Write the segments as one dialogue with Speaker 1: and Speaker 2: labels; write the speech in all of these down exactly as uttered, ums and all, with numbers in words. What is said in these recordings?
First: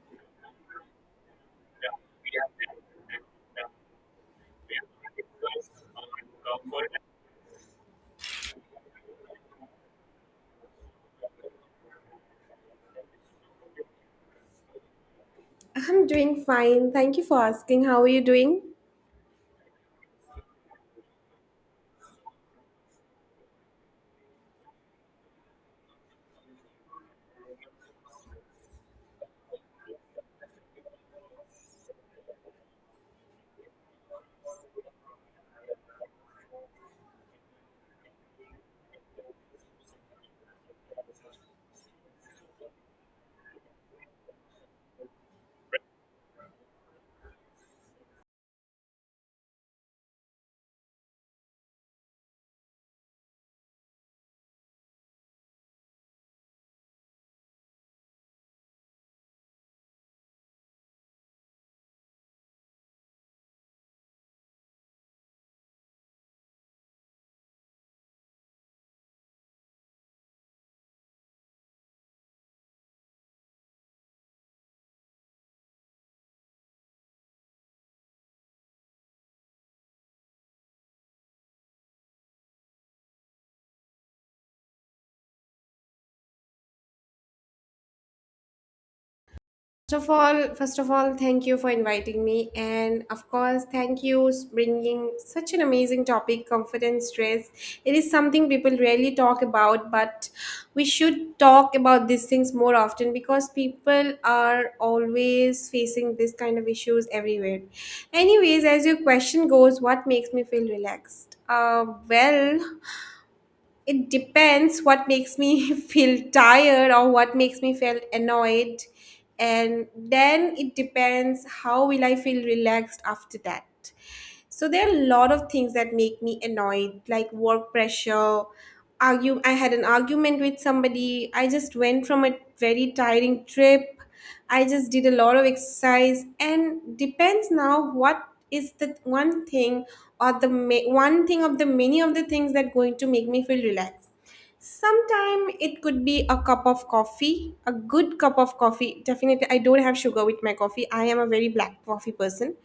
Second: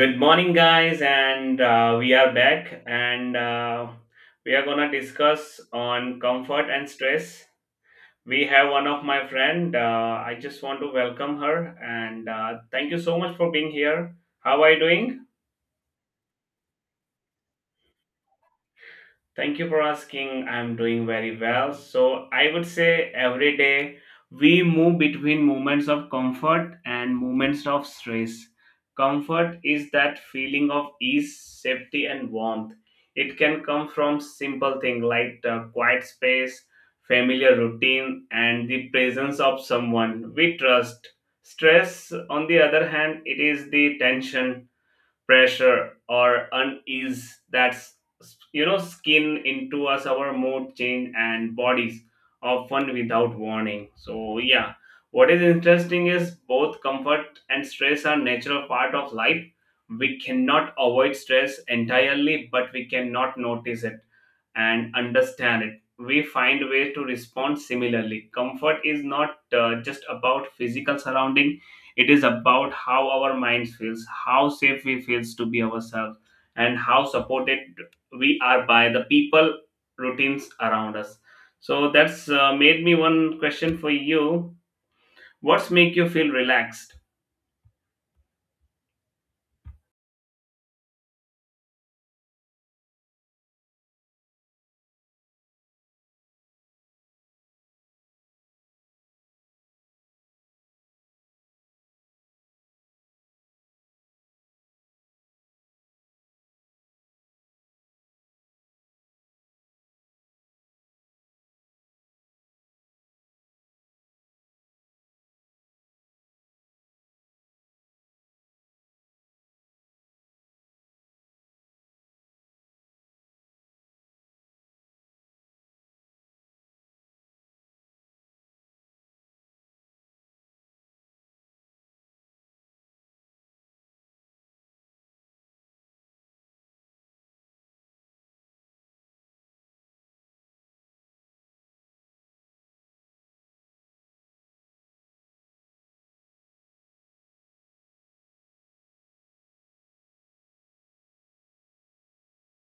Speaker 1: Good morning, guys, and uh, we are back, and uh, we are gonna discuss on comfort and stress. We have one of my friend. Uh, I just want to welcome her, and uh, thank you so much for being here. How are you doing?
Speaker 2: I'm doing fine. Thank you for asking. How are you doing?
Speaker 1: Thank you for asking. I'm doing very well. So, I would say every day we move between moments of comfort and moments of stress. Comfort is that feeling of ease, safety, and warmth. It can come from simple things like the quiet space, familiar routine, and the presence of someone we trust. Stress, on the other hand, it is the tension pressure or unease that's you know skin into us our mood change and bodies often without warning, so yeah, what is interesting is both comfort and stress are natural part of life. We cannot avoid stress entirely, but we cannot notice it and understand it we find ways to respond. Similarly, comfort is not uh, just about physical surrounding. It is about how our minds feels, how safe we feels to be ourselves, and how supported we are by the people routines around us. So that's uh, made me one question for you. What's make you feel relaxed?
Speaker 2: First of all, first of all, thank you for inviting me, and of course, thank you s- bringing such an amazing topic, confidence, stress. It is something people rarely talk about, but we should talk about these things more often because people are always facing this kind of issues everywhere. Anyways, as your question goes, what makes me feel relaxed? Uh, well, it depends what makes me feel tired or what makes me feel annoyed, and then it depends how will I feel relaxed after that. So there are a lot of things that make me annoyed, like work pressure, argue. I had an argument with somebody. I just went from a very tiring trip. I just did a lot of exercise, and depends now what is the one thing or the ma- one thing of the many of the things that going to make me feel relaxed. Sometime it could be a cup of coffee, a good cup of coffee. Definitely, I don't have sugar with my coffee. I am a very black coffee person.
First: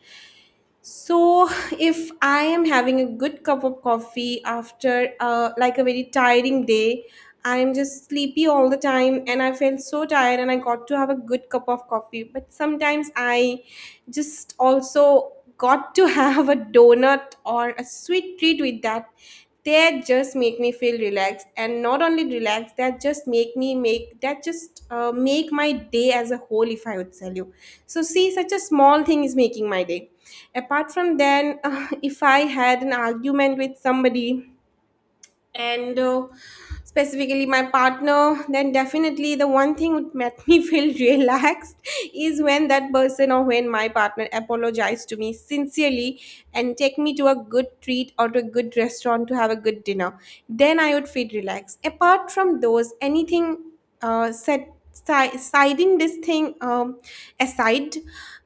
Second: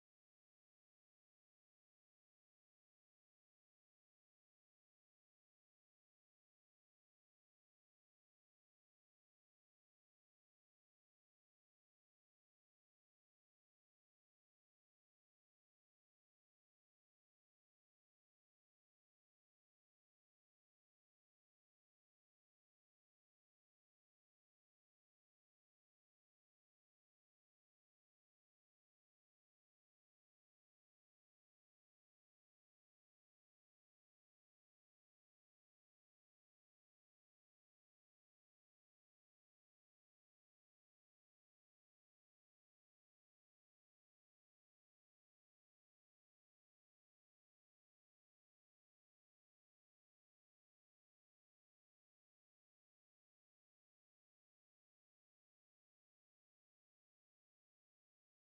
Speaker 2: So, if I am having a good cup of coffee after uh, like a very tiring day, I'm just sleepy all the time and I felt so tired and I got to have a good cup of coffee. But sometimes I just also got to have a donut or a sweet treat with that. They just make me feel relaxed, and not only relaxed, that just make me make that just uh, make my day as a whole, if I would tell you. So see, such a small thing is making my day. Apart from then, if I had an argument with somebody, and uh, specifically my partner, then definitely the one thing would make me feel relaxed is when that person or when my partner apologize to me sincerely and take me to a good treat or to a good restaurant to have a good dinner, then I would feel relaxed. Apart from those, anything, uh, set si- siding this thing, um, aside,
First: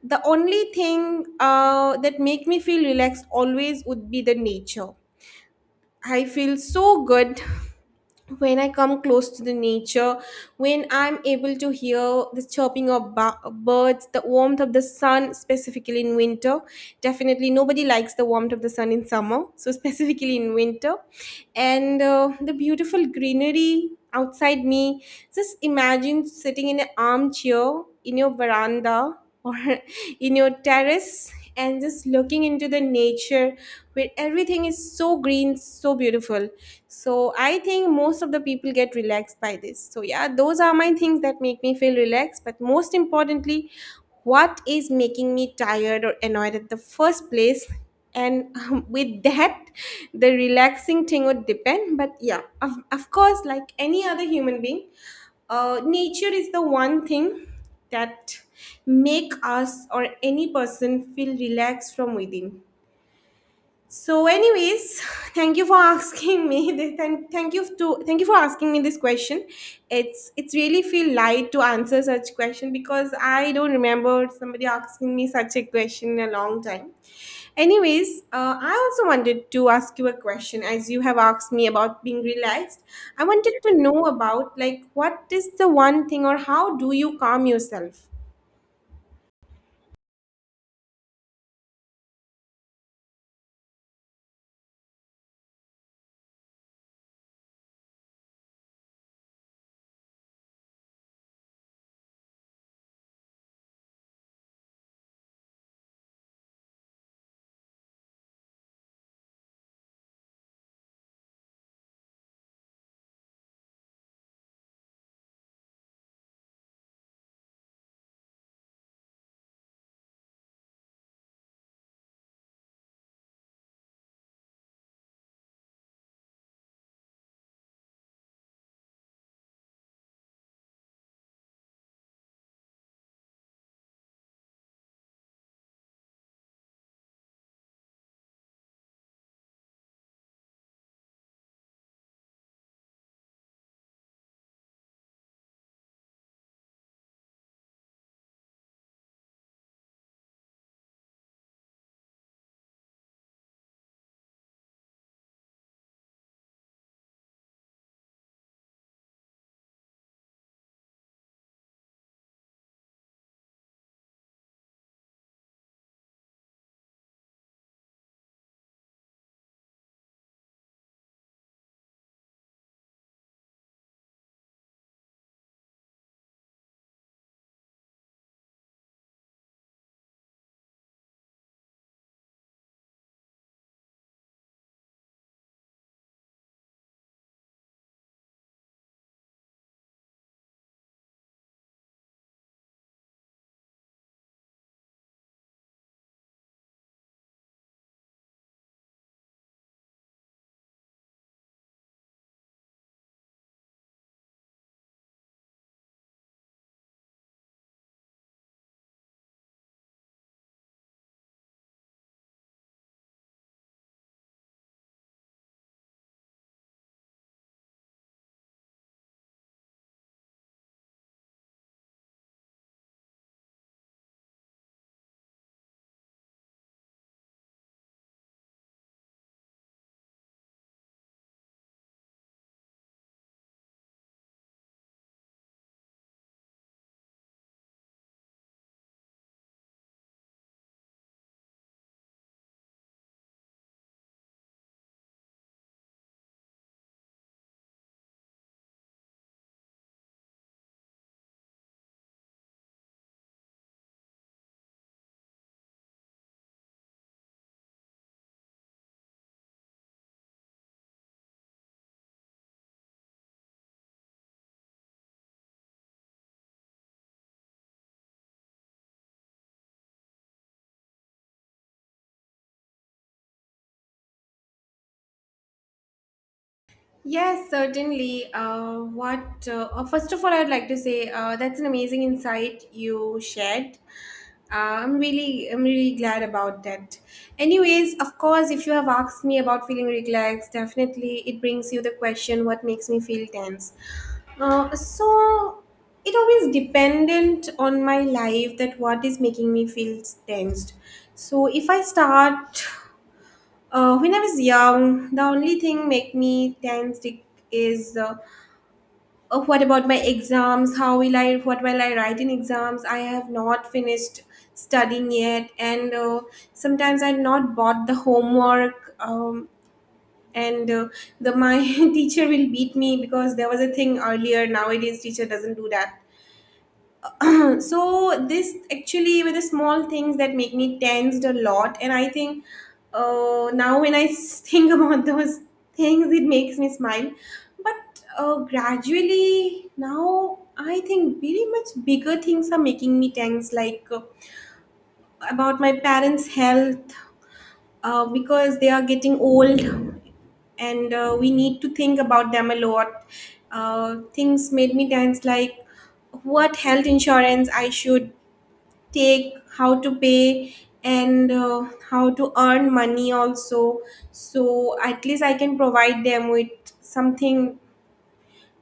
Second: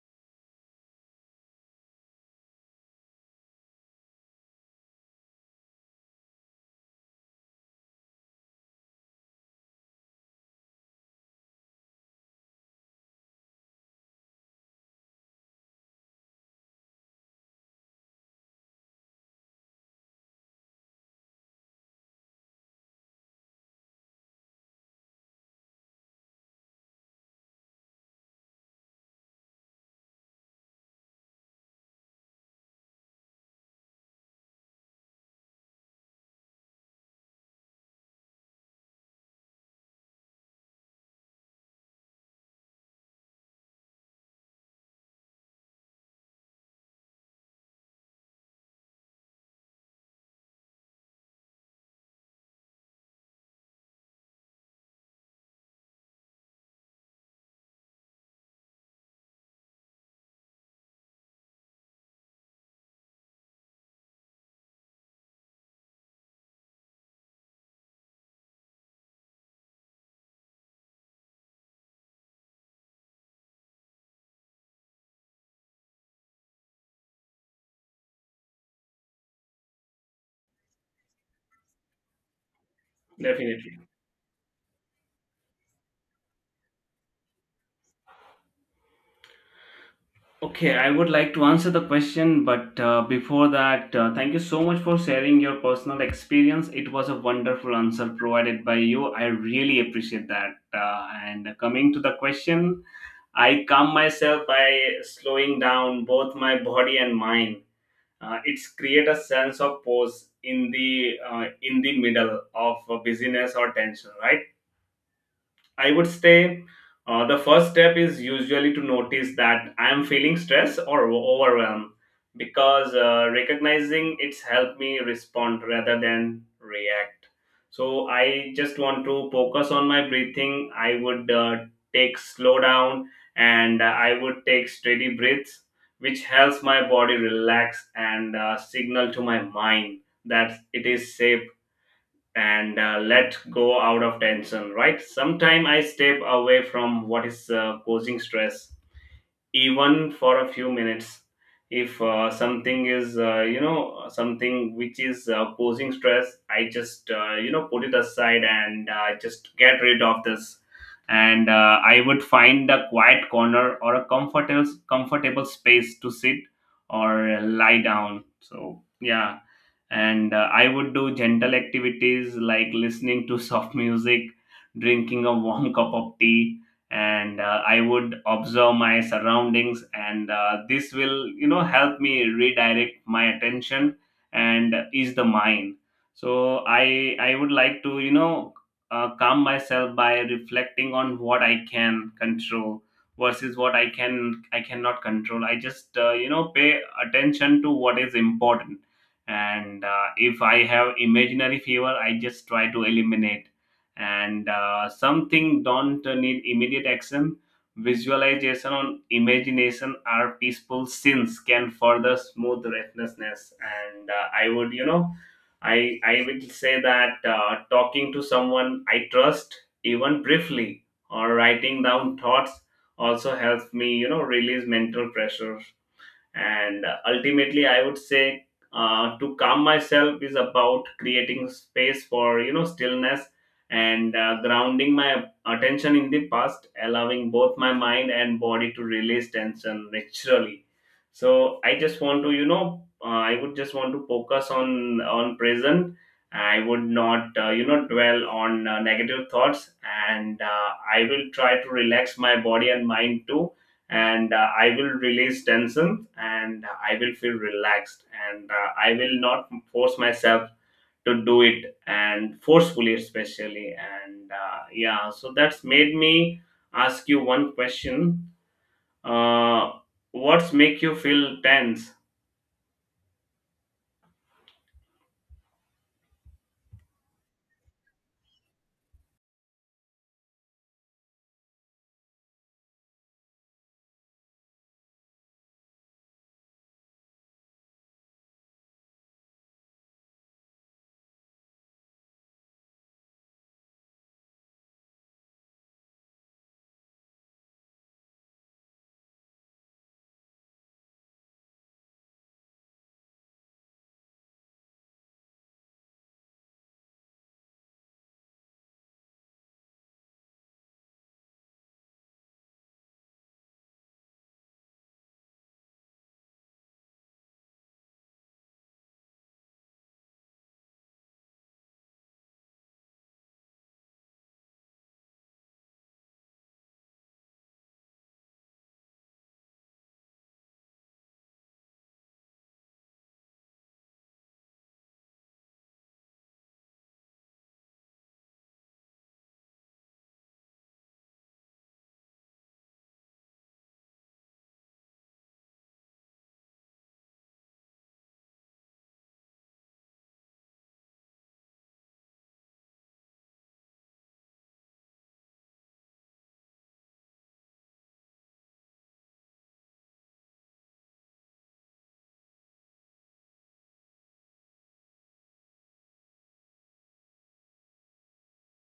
Speaker 2: the only thing uh, that make me feel relaxed always would be the nature. I feel so good when I come close to the nature, when I'm able to hear the chirping of ba- birds, the warmth of the sun, specifically in winter. Definitely, nobody likes the warmth of the sun in summer, so specifically in winter. And uh, the beautiful greenery outside me. Just imagine sitting in an armchair in your veranda or in your terrace and just looking into the nature, where everything is so green, so beautiful. So I think most of the people get relaxed by this. So yeah, those are my things that make me feel relaxed, but most importantly, what is making me tired or annoyed at the first place, and um, with that, the relaxing thing would depend. But yeah, of, of course like any other human being, uh, nature is the one thing that make us or any person feel relaxed from within. So anyways, thank you for asking me this- thank, thank you to thank you for asking me this question. It's it's really feel light to answer such question because I don't remember somebody asking me such a question in a long time. Anyways, uh, I also wanted to ask you a question. As you have asked me about being relaxed, I wanted to
Speaker 1: Definitely.
Speaker 2: know about, like, what is the one thing, or how do you calm yourself?
Speaker 1: Okay, I would like to answer the question, but uh, before that, uh, thank you so much for sharing your personal experience. It was a wonderful answer provided by you. I really appreciate that. Uh, and coming to the question, I calm myself by slowing down both my body and mind. Uh, it's create a sense of pause in the uh, in the middle of uh, busyness or tension, right? I would say uh, the first step is usually to notice that I am feeling stress or overwhelmed because uh, recognizing it's helped me respond rather than react. So I just want to focus on my breathing. I would uh, take slow down and I would take steady breaths, which helps my body relax and uh, signal to my mind that it is safe and uh, let go out of tension, right? Sometime I step away from what is uh, causing stress, even for a few minutes. If uh, something is uh, you know something which is uh, causing stress, I just uh, you know put it aside and uh, just get rid of this, and uh, I would find a quiet corner or a comfortable comfortable space to sit or lie down, so yeah. and uh, I would do gentle activities like listening to soft music, drinking a warm cup of tea, and uh, I would observe my surroundings, and uh, this will you know help me redirect my attention and ease the mind. So i i would like to you know uh, calm myself by reflecting on what I can control versus what i can i cannot control. I just uh, you know pay attention to what is important, and uh, if I have imaginary fever I just try to eliminate, and uh, something don't need immediate action. Visualization on imagination are peaceful sins can further smooth restlessness, and uh, I would you know I I will say that uh, talking to someone I trust, even briefly, or writing down thoughts also helps me you know release mental pressure. And ultimately I would say uh, to calm myself is about creating space for you know stillness, and uh, grounding my attention in the past, allowing both my mind and body to release tension naturally. So I just want to you know uh, i would just want to focus on on present. I would not uh, you know dwell on uh, negative thoughts, and uh, I will try to relax my body and mind too, and uh, I will release tension and I will feel relaxed, and uh, I will not force myself to do it and forcefully especially, and uh, yeah so that's made me ask you one question. uh, what's make you feel tense?
Speaker 2: Yes, certainly. Uh, what uh, uh, first of all, I would like to say uh, that's an amazing insight you shared. Uh, I'm really, I'm really glad about that. Anyways, of course, if you have asked me about feeling relaxed, definitely it brings you the question: What makes me feel tense? Uh, so it always dependent on my life that what is making me feel tensed. So if I start uh, when I was young, the only thing make me tense it is uh, uh, what about my exams? How will I? What will I write in exams? I have not finished studying yet, and uh, sometimes I not bought the homework. Um, and uh, the my teacher will beat me because there was a thing earlier. Nowadays, teacher doesn't do that. So this actually were the small things that make me tensed a lot. And I think uh, now when i s- think about those things, it makes me smile. But uh, gradually now I think very much bigger things are making me tense, like uh, about my parents health, uh, because they are getting old, and uh, we need to think about them a lot. uh, things made me tense, like what health insurance I should take, how to pay, and uh, how to earn money also, so at least I can provide them with something.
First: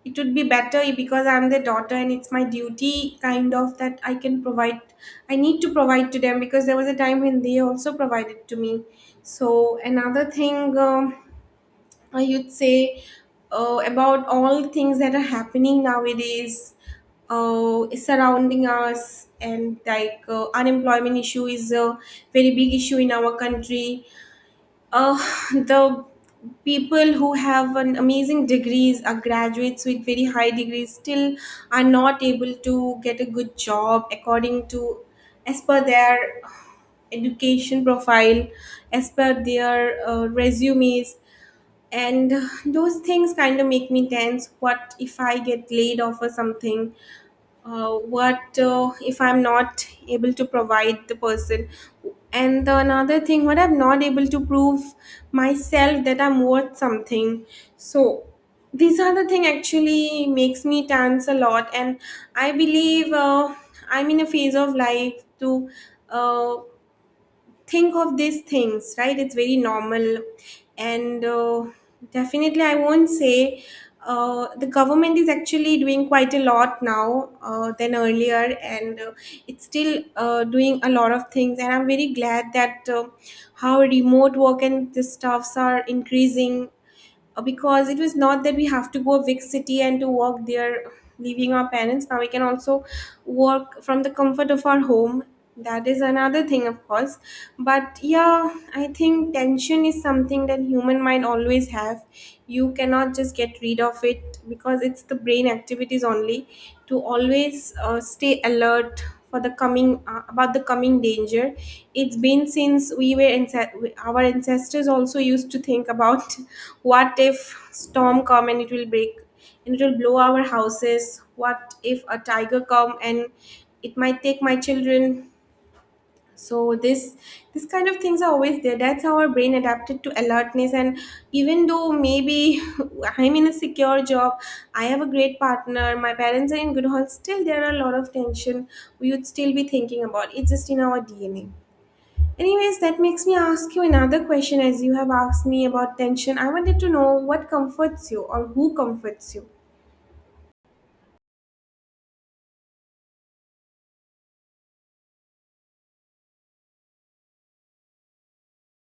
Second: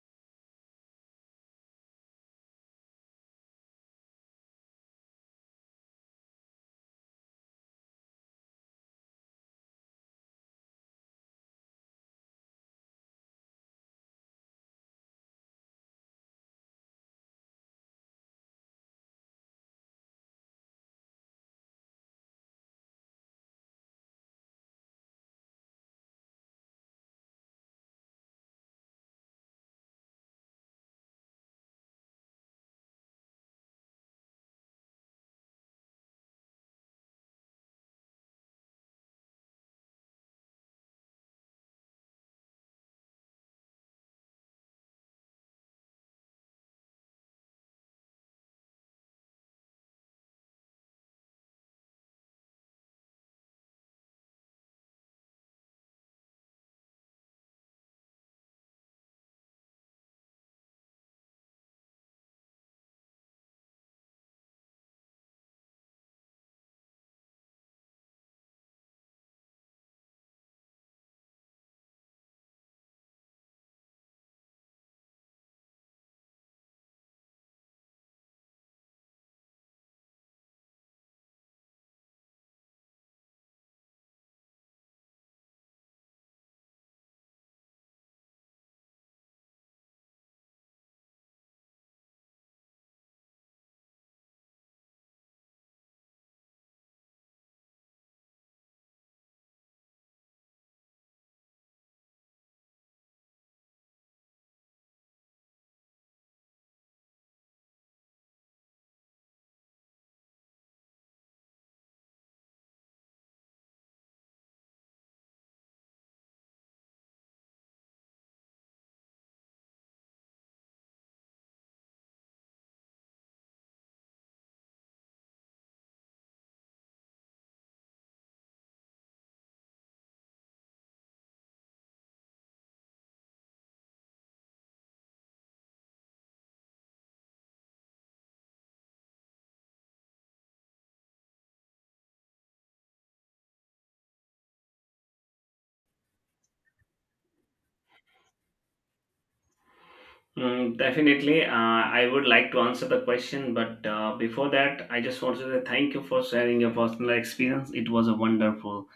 Speaker 2: It would be better because I'm their daughter and it's my duty kind of, that I can provide. I need to provide to them because there was a time when they also provided to me. So another thing, um, I would say uh, about all things that are happening nowadays, uh, surrounding us, and like uh, unemployment issue is a very big issue in our country. Uh, the people who have an amazing degrees are graduates with very high degrees still are not able to get a good job according to, as per their uh, education profile, as per their uh, resumes, and those things kind of make me tense. What if I get laid off or something? Uh, what uh, if I'm not able to provide the person, and the another thing, what I'm not able to prove myself, that I'm worth something. So these are the thing actually makes me tense a lot. And I believe uh, I'm in a phase of life to uh, think of these things, right? It's very normal. And uh, definitely, I won't say uh, the government is actually doing quite a lot now uh, than earlier, and uh, it's still uh, doing a lot of things. And I'm very glad that uh, how remote work and the stuffs are increasing, uh, because it was not that we have to go big city and to work there, leaving our parents. Now we can also work from the comfort of our home. That is another thing, of course. But yeah, I think tension is something that human mind always have. You cannot just get rid of it because it's the brain activities only, to always uh, stay alert for the coming uh, about the coming danger. It's been since we were ance- our ancestors also used to think about what if storm come and it will break and it will blow our houses, what if a tiger come and it might take my children. So this this kind of things are always there. That's how our brain adapted to alertness, and even though maybe I'm in a secure job, I have a great partner, my parents are in good health, still there are a lot of tension, we would still be thinking about, it's just in our DNA. Anyways, that makes me ask you another question. As you have asked me about tension, I wanted to know what comforts you or who comforts you.
Speaker 1: Mm, definitely. Uh, I would like to answer the question, but uh, before that, I just want to say thank you for sharing your personal experience. It was a wonderful.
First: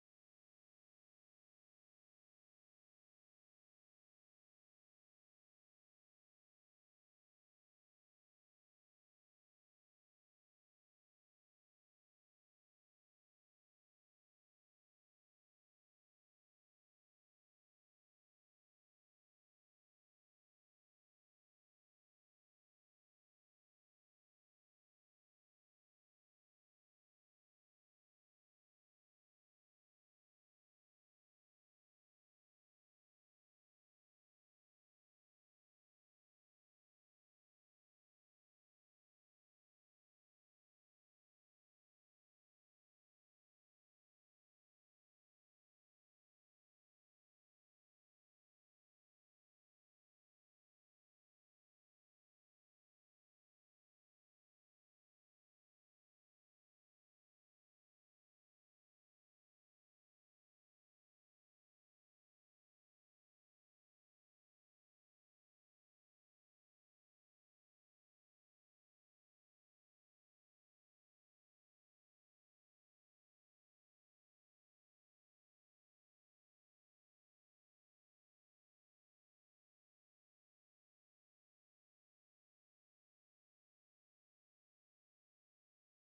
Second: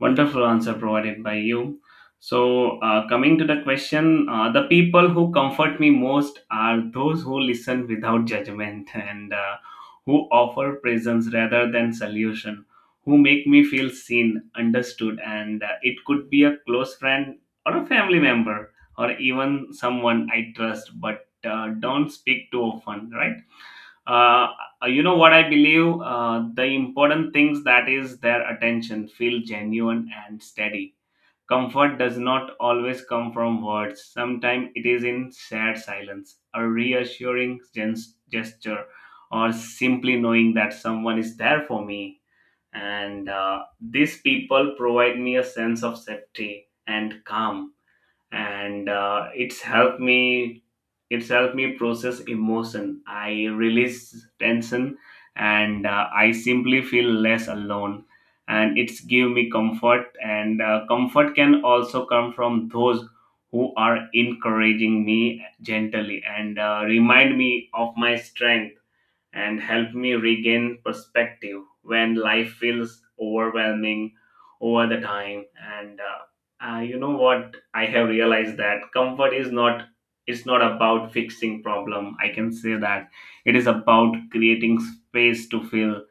Speaker 1: Wonderful answer provided by you. So, uh, coming to the question, uh, the people who comfort me most are those who listen without judgment and uh, who offer presence rather than solution, who make me feel seen, understood, and uh, it could be a close friend or a family member or even someone I trust but uh, don't speak too often, right? uh, you know what, I believe uh, the important things that is their attention feel genuine and steady. Comfort does not always come from words. Sometimes it is in shared silence, a reassuring gens- gesture, or simply knowing that someone is there for me, and uh, these people provide me a sense of safety and calm, and uh, it's helped me it's helped me process emotion I release tension, and uh, I simply feel less alone, and it's give me comfort. And uh, Comfort can also come from those who are encouraging me gently, and uh, remind me of my strength and help me regain perspective when life feels overwhelming over the time, and uh, uh, you know what I have realized that comfort is not it's not about fixing problem, I can say that. It is about creating space to feel,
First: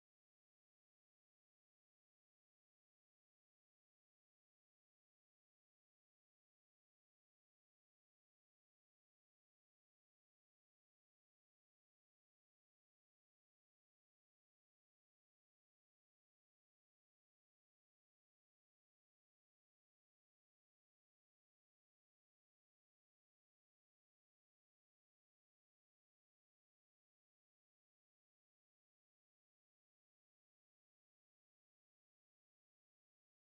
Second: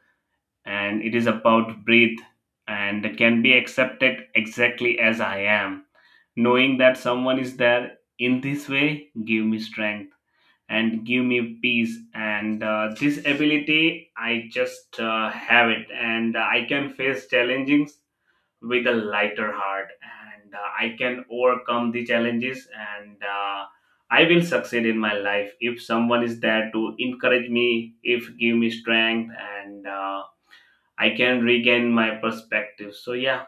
Speaker 1: and it is about breathe, and can be accepted exactly as I am. Knowing that someone is there in this way give me strength and give me peace, and uh, this ability I just uh, have it and I can face challenges with a lighter heart, and uh, I can overcome the challenges, and uh, I will succeed in my life if someone is there to encourage me, if give me strength, and uh, I can regain my perspective, so yeah.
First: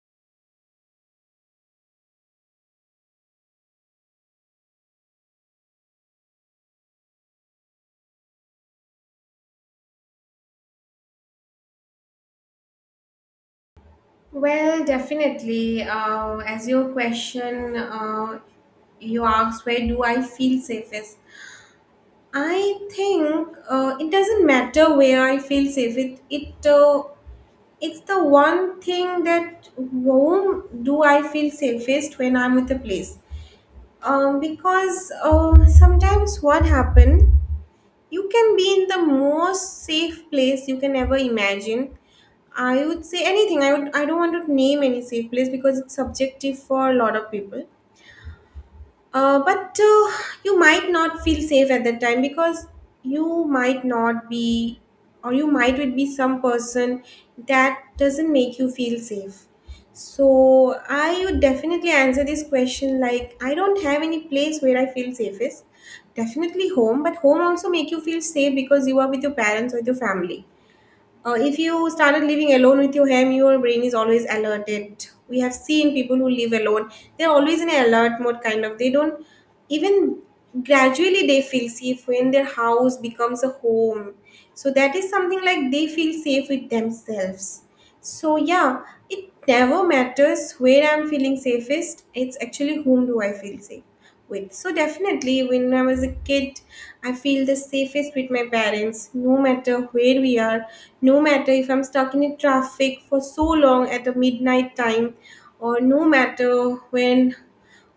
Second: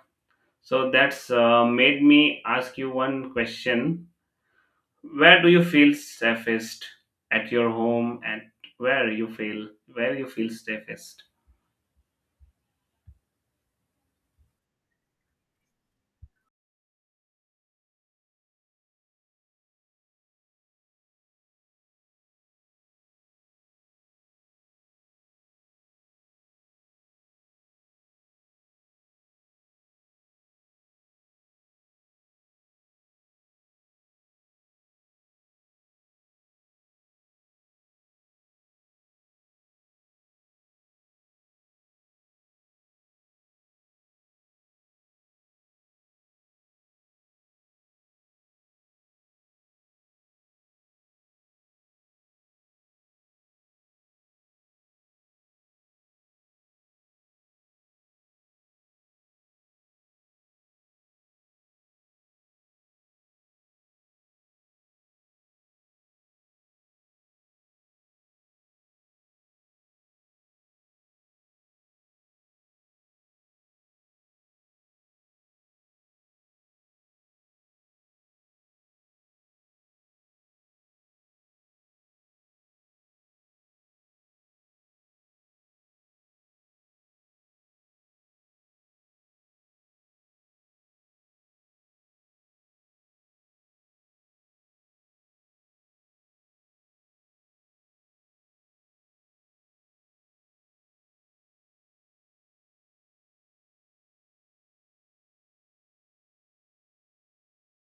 Speaker 1: So that's uh, made me ask you one question. Where do you feel safest at your home and where you feel where you feel safest?
Speaker 2: Well, definitely. Uh, as your question, uh, you asked, where do I feel safest? I think uh, it doesn't matter where I feel safe. It it uh, it's the one thing, that whom do I feel safest when I'm with a place. Um, because uh, sometimes what happen, you can be in the most safe place you can ever imagine. I would say anything. I would. I don't want to name any safe place because it's subjective for a lot of people. Uh, but uh, you might not feel safe at that time because you might not be, or you might would be some person that doesn't make you feel safe. So I would definitely answer this question, like, I don't have any place where I feel safest. Definitely home, but home also make you feel safe because you are with your parents or with your family. Uh, if you started living alone with your ham, your brain is always alerted. We have seen people who live alone; they're always in an alert mode, kind of. They don't even gradually they feel safe when their house becomes a home. So that is something like they feel safe with themselves. So yeah, it never matters where I'm feeling safest. It's actually whom do I feel safe with. So definitely when I was a kid, I feel the safest with my parents, no matter where we are, no matter if I'm stuck in a traffic for so long at a midnight time, or no matter when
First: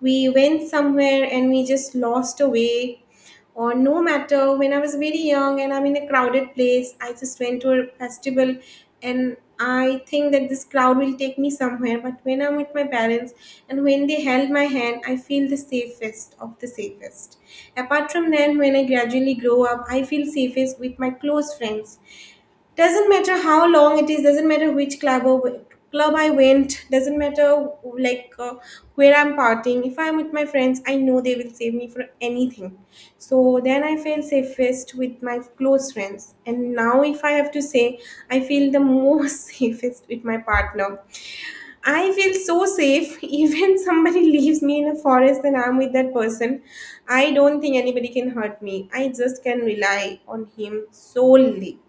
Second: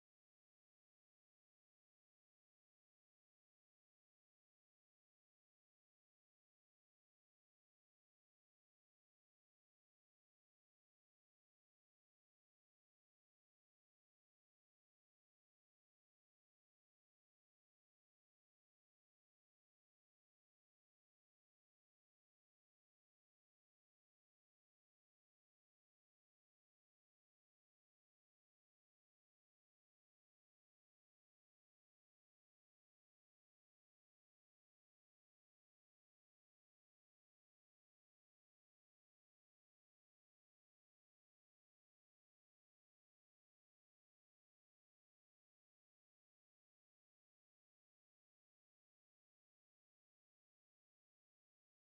Speaker 2: we went somewhere and we just lost away, or no matter when I was very young and I'm in a crowded place. I just went to a festival and I think that this crowd will take me somewhere, but when I'm with my parents and when they held my hand, I feel the safest of the safest. Apart from that, when I gradually grow up, I feel safest with my close friends. Doesn't matter how long it is, doesn't matter which club or club I went, doesn't matter like uh, where I'm partying, if I'm with my friends, I know they will save me for anything. So then I feel safest with my close friends. And now, if I have to say, I feel the most safest with my partner. I feel so safe, even somebody leaves me in a forest and I'm with that person, I don't think anybody can hurt me. I just can rely on him solely.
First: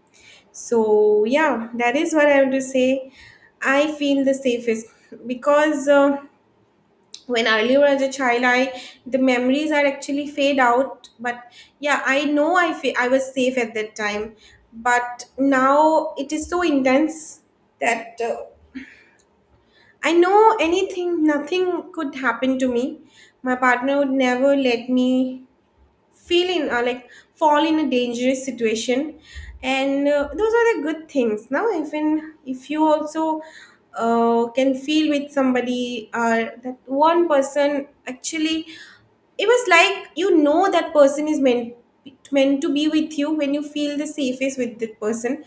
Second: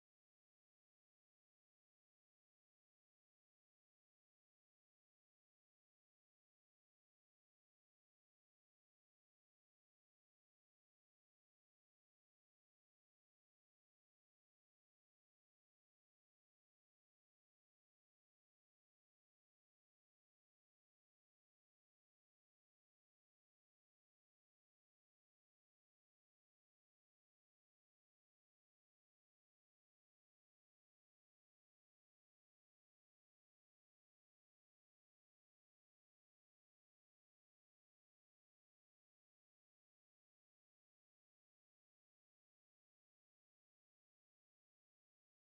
Speaker 2: So yeah, that is what I want to say. I feel the safest because uh, when earlier as a child, I, the memories are actually fade out. But yeah, I know I fe- I was safe at that time, but now it is so intense that uh, I know anything, nothing could happen to me. My partner would never let me feel in uh, like fall in a dangerous situation. And uh, those are the good things now. Even if you also uh, can feel with somebody, uh, that one person actually, it was like, you know, that person is meant meant to be with you when you feel the safest with that person.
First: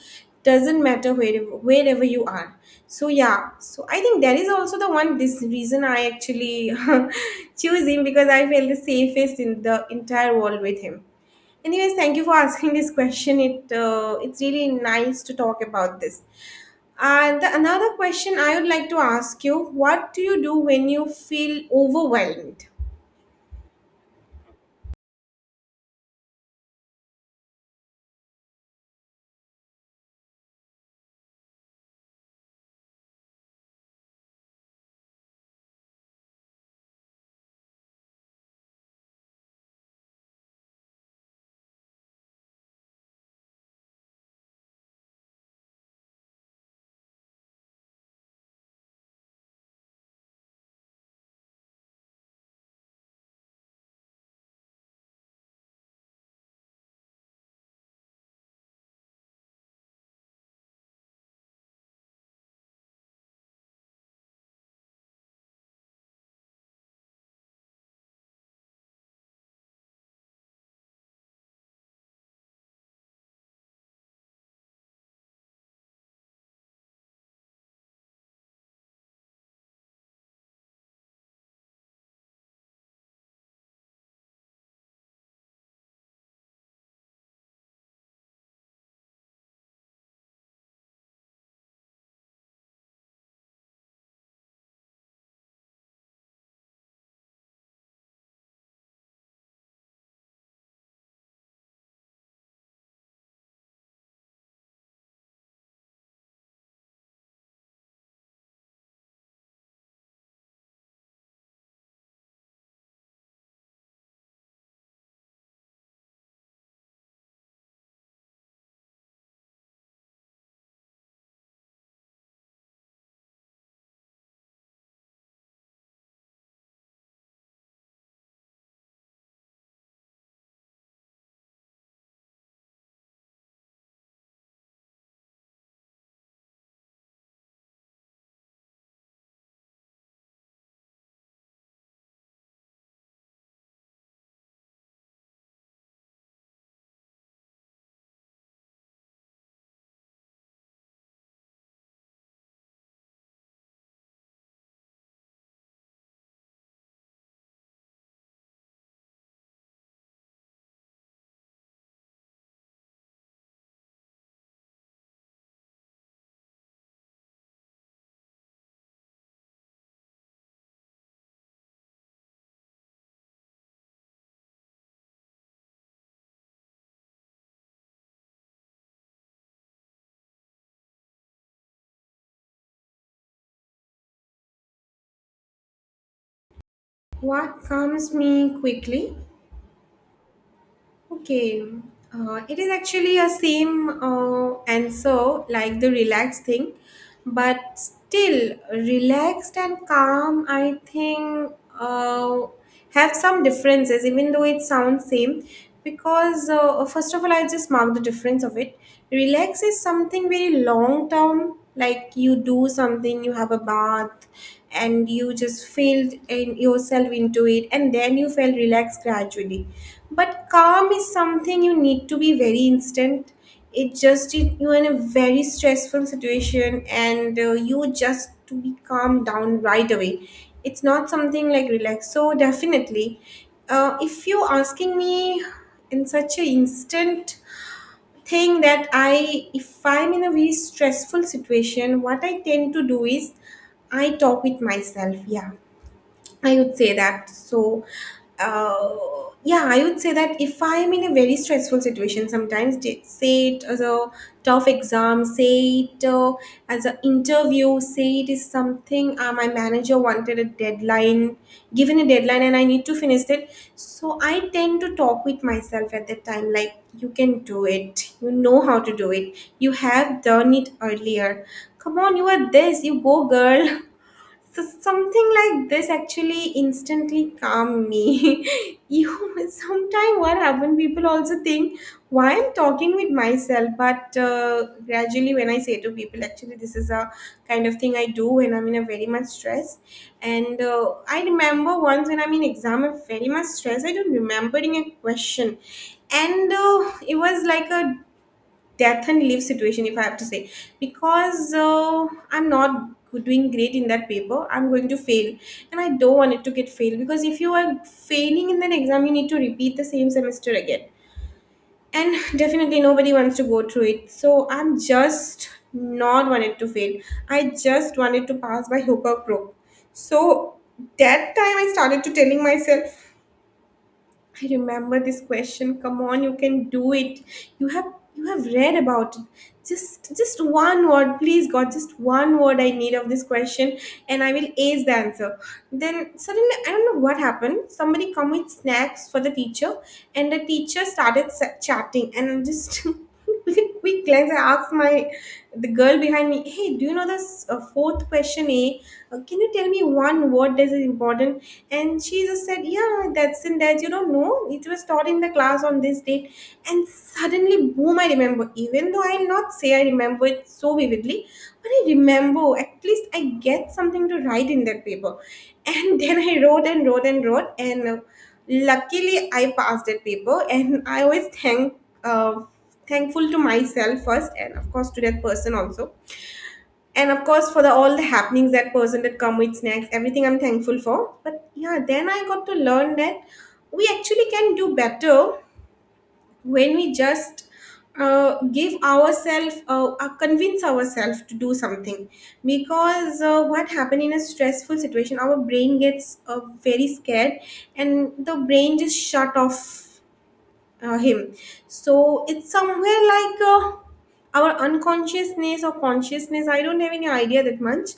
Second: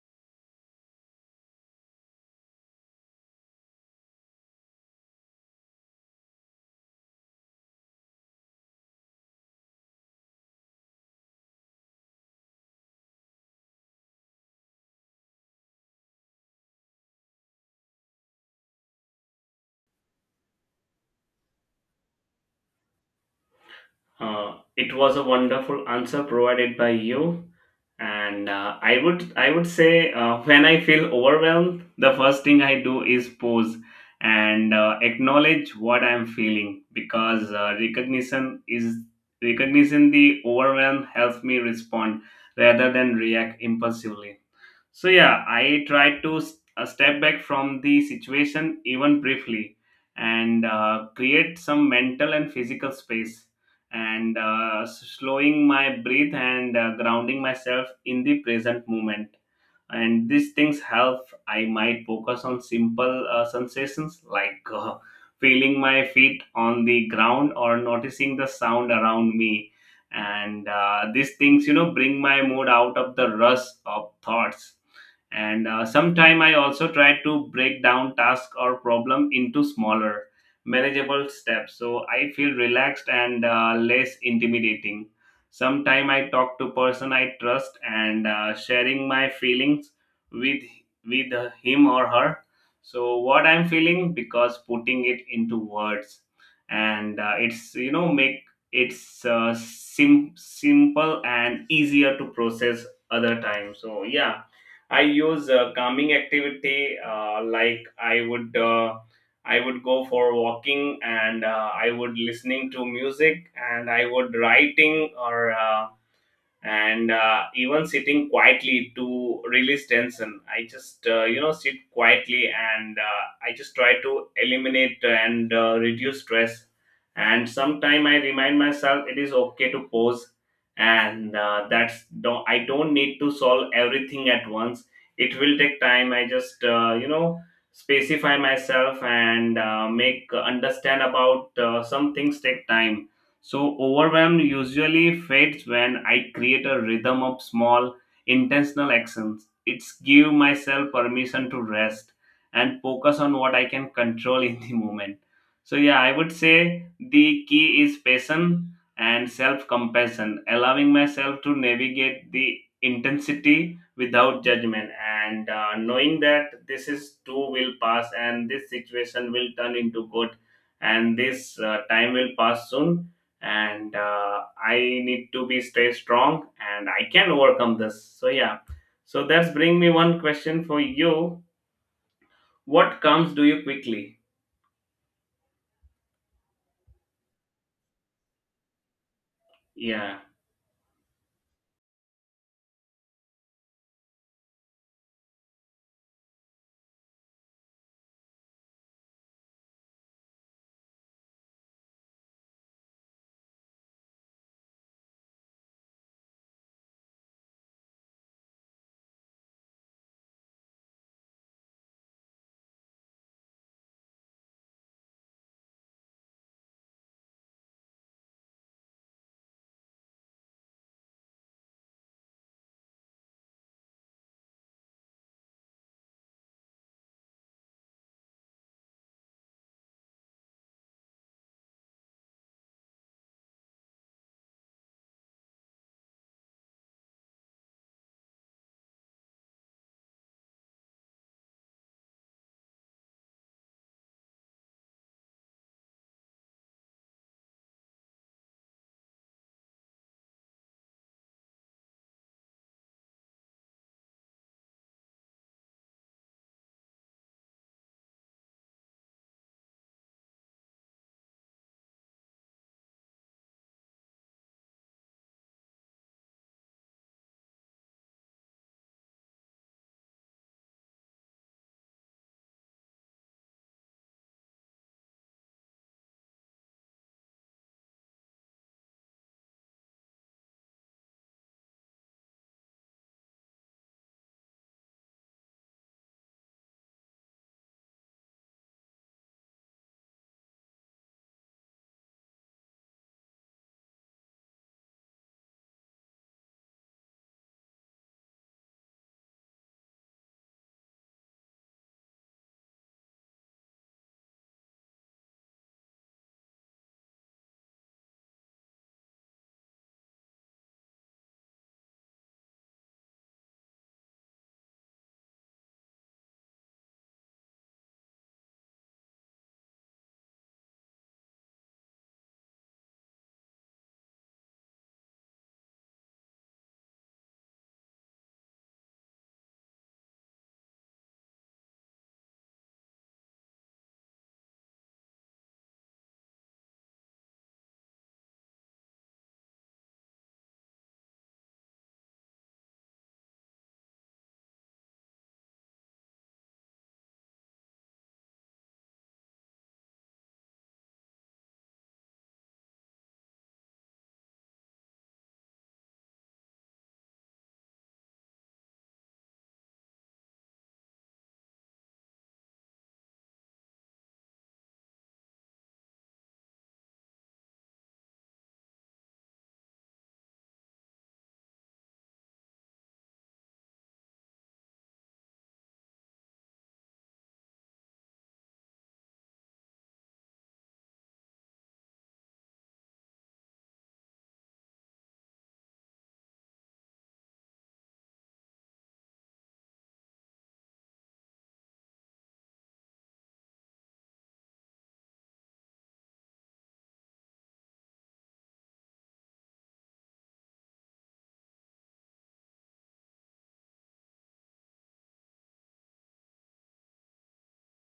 Speaker 2: Doesn't matter wherever wherever you are. So yeah, so I think that is also the one this reason I actually choose him, because I feel the safest in the entire world with him. Anyways, thank you for asking this question. It uh, it's really nice to talk about this. And the, another question I would like to ask you, what do you do when you feel overwhelmed?
Speaker 1: Uh, it was a wonderful answer provided by you. and uh, i would i would say uh, when I feel overwhelmed, the first thing I do is pause and uh, acknowledge what I'm feeling, because uh, recognition is recognition. The overwhelm helps me respond rather than react impulsively. So yeah, I tried to s- uh, step back from the situation, even briefly, and uh, create some mental and physical space, and uh, s- slowing my breath, and uh, grounding myself in the present moment, and these things help. I might focus on simple uh, sensations like uh, feeling my feet on the ground or noticing the sound around me, and uh, these things you know bring my mood out of the rush of thoughts, and uh, sometime I also try to break down task or problem into smaller manageable steps, so I feel relaxed and uh, less intimidating. Sometime I talk to person I trust, and uh, sharing my feelings with with him or her, so what I'm feeling, because putting it into words, and uh, it's you know make it's uh, sim- simple and easier to process other time, so yeah. I use uh, calming activity, uh, like i would uh, I would go for walking, and uh, I would listening to music, and I would writing, or uh, and uh, even sitting quietly to release tension. I just uh, you know sit quietly, and uh, I just try to eliminate and uh, reduce stress. And sometime I remind myself it is okay to pause, and uh, that's don't, I don't need to solve everything at once. It will take time. I just uh, you know specify myself, and uh, make understand about uh, some things take time. So, overwhelm usually fades when I create a rhythm of small, intentional actions. It's give myself permission to rest and focus on what I can control in the moment. So, yeah, I would say the key is patience and self compassion, allowing myself to navigate the intensity without judgment, and uh, knowing that this is too will pass and this situation will turn into good, and this uh, time will pass soon, and uh, I need to be stay strong and I can overcome this, so yeah. So that's bring me one question for you. What comes do you quickly?
Speaker 2: What comes me quickly?
Speaker 1: Yeah.
Speaker 2: Okay, uh, it is actually a same uh, answer like the relaxed thing, but still relaxed and calm. I think uh, have some differences, even though it sounds same. Because uh, first of all, I just mark the difference of it. Relax is something very long term, like you do something, you have a bath and you just feel in yourself into it and then you feel relaxed gradually. But calm is something you need to be very instant. it just it, you're in a very stressful situation, and uh, you just to be calmed down right away. It's not something like relax. So definitely, uh, if you're asking me, in such an instant thing that I, if I'm in a very stressful situation, what I tend to do is I talk with myself. Yeah. I would say that. So, uh, yeah, I would say that if I am in a very stressful situation, sometimes t- say it as a tough exam, say it uh, as an interview, say it is something uh, my manager wanted a deadline, given a deadline, and I need to finish it. So, I tend to talk with myself at that time, like, you can do it, you know how to do it, you have done it earlier. Come on, you are this, you go, girl. So something like this actually instantly calm me. You sometimes what happen? People also think why I'm talking with myself, but uh, gradually when I say to people, actually this is a kind of thing I do when I'm in a very much stress. And uh, I remember once when I'm in exam, I'm very much stressed. I don't remembering a question, and uh, it was like a death and leave situation, if I have to say, because uh, I'm not doing great in that paper, I'm going to fail, and I don't want it to get failed, because if you are failing in that exam, you need to repeat the same semester again, and definitely nobody wants to go through it. So I'm just not wanted to fail. I just wanted to pass by hook or crook. So that time I started to telling myself, I remember this question. Come on, you can do it. You have you have read about it. Just just one word, please God, just one word I need of this question, and I will ace the answer. Then suddenly I don't know what happened. Somebody come with snacks for the teacher, and the teacher started sa- chatting, and I'm just quick glance, I asked my, the girl behind me, hey, do you know this uh, fourth question, a uh, can you tell me one word that is important? And she just said, yeah, that's in that you don't know, it was taught in the class on this date. And suddenly, boom, I remember. Even though I'll not say I remember it so vividly, but I remember at least I get something to write in that paper. And then I wrote and wrote and wrote. And uh, luckily I passed that paper, and I always thank uh, thankful to myself first, and of course to that person also, and of course for the all the happenings, that person that come with snacks, everything I'm thankful for. But yeah, then I got to learn that we actually can do better when we just uh, give ourselves uh, uh, convince ourselves to do something. Because uh, what happened in a stressful situation, our brain gets uh, very scared, and the brain just shut off uh, him. So it's somewhere like uh, our unconsciousness or consciousness, I don't have any idea that much.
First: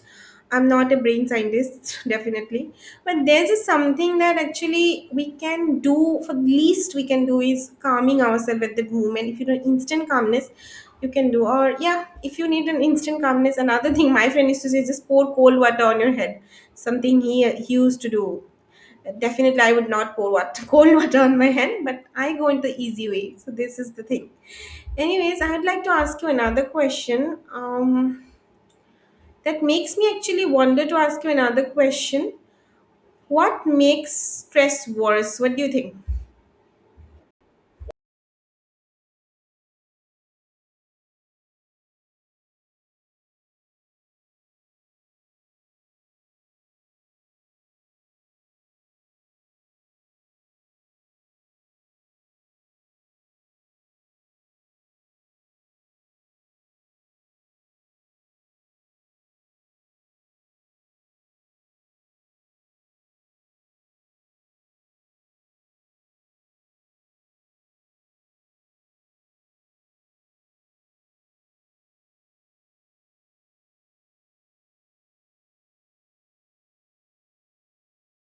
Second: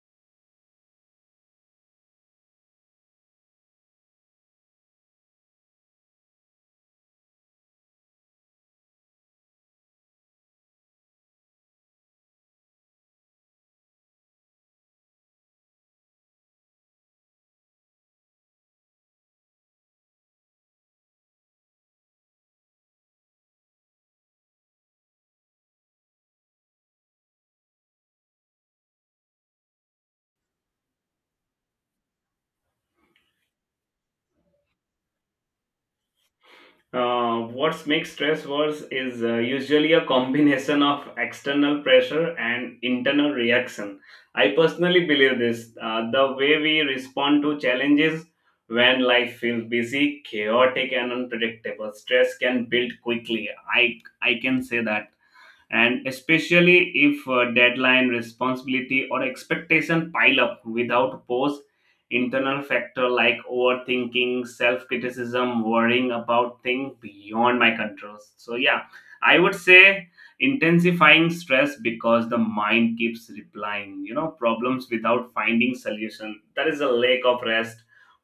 Speaker 2: I'm not a brain scientist, definitely. But there's just something that actually we can do. For the least we can do is calming ourselves at that moment, if you know instant calmness you can do. Or yeah, if you need an instant calmness, another thing my friend used to say is just pour cold water on your head. Something he he used to do. Definitely I would not pour water, cold water on my hand, but I go into the easy way. So this is the thing. Anyways, I would like to ask you another question, um, that makes me actually wonder to ask you another question. What makes stress worse? What do you think?
Speaker 1: uh, What makes stress worse is uh, usually a combination of external pressure and internal reaction. I personally believe this. Uh, the way we respond to challenges when life feels busy, chaotic, and unpredictable, stress can build quickly. I I can say that, and especially if uh, deadline responsibility or expectation pile up without pause, internal factor like overthinking self-criticism worrying about things beyond my control, so yeah, I would say intensifying stress because the mind keeps replying you know problems without finding solution, that is a lack of rest,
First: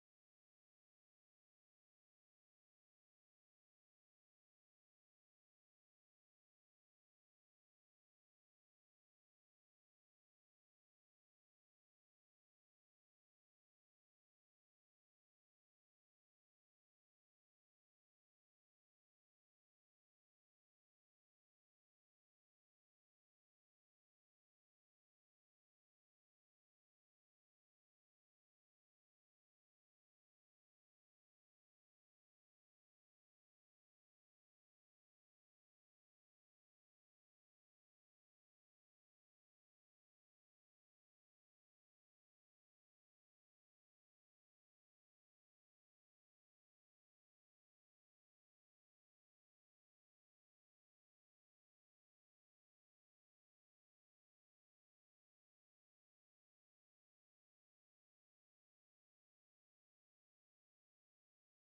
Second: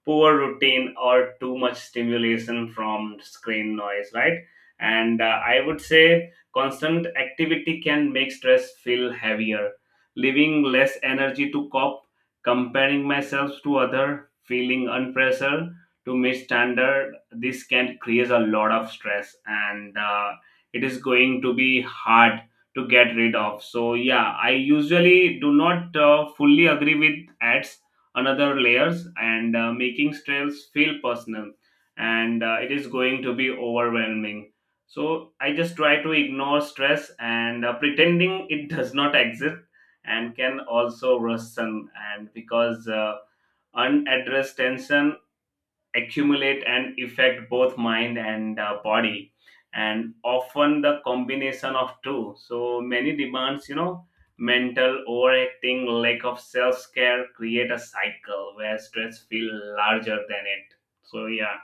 Speaker 1: poor routine, or too much stimulation from screen noise, right? And uh, I would say constant activity can make stress feel heavier, leaving less energy to cope, comparing myself to other, feeling unpressure to meet standard. This can create a lot of stress, and uh, it is going to be hard to get rid of. So yeah, I usually do not uh, fully agree with ads another layers, and uh, making stress feel personal, and uh, it is going to be overwhelming. So I just try to ignore stress, and uh, pretending it does not exist and can also worsen, and because uh, unaddressed tension accumulate and affect both mind and uh, body, and often the combination of two so many demands, you know mental overacting, lack of self-care create a cycle where stress feel larger than it, so yeah,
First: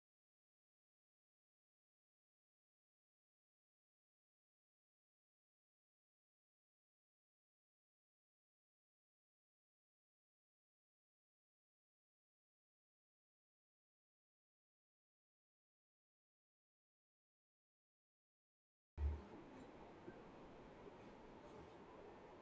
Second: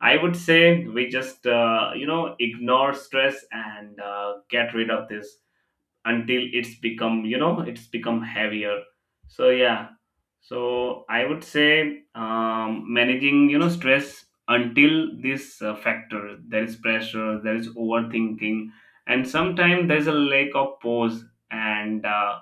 Speaker 1: I would say we just, uh, you know, ignore stress and uh, get rid of this until it's become, you know, it's become heavier. So, yeah. So, I would say um, managing, you know, stress until this uh, factor there is pressure, there is overthinking, and sometimes there's a lack of pause. And uh,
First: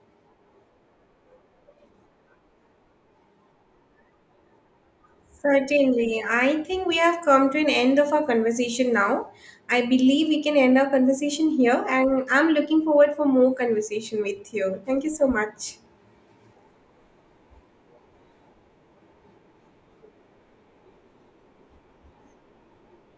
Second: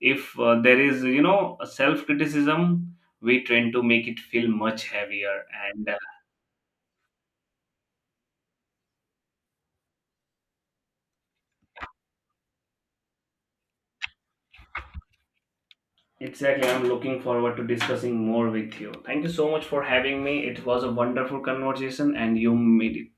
Speaker 1: If uh, there is, you know, self criticism, we tend to make it feel much heavier. And uh,
Speaker 2: Certainly. I think we have come to an end of our conversation now. I believe we can end our conversation here, and I'm looking forward for more conversation with you. Thank you so much.
Speaker 1: Exactly. I'm looking forward to discussing more with you. Thank you so much for having me. It was a wonderful conversation and you made it.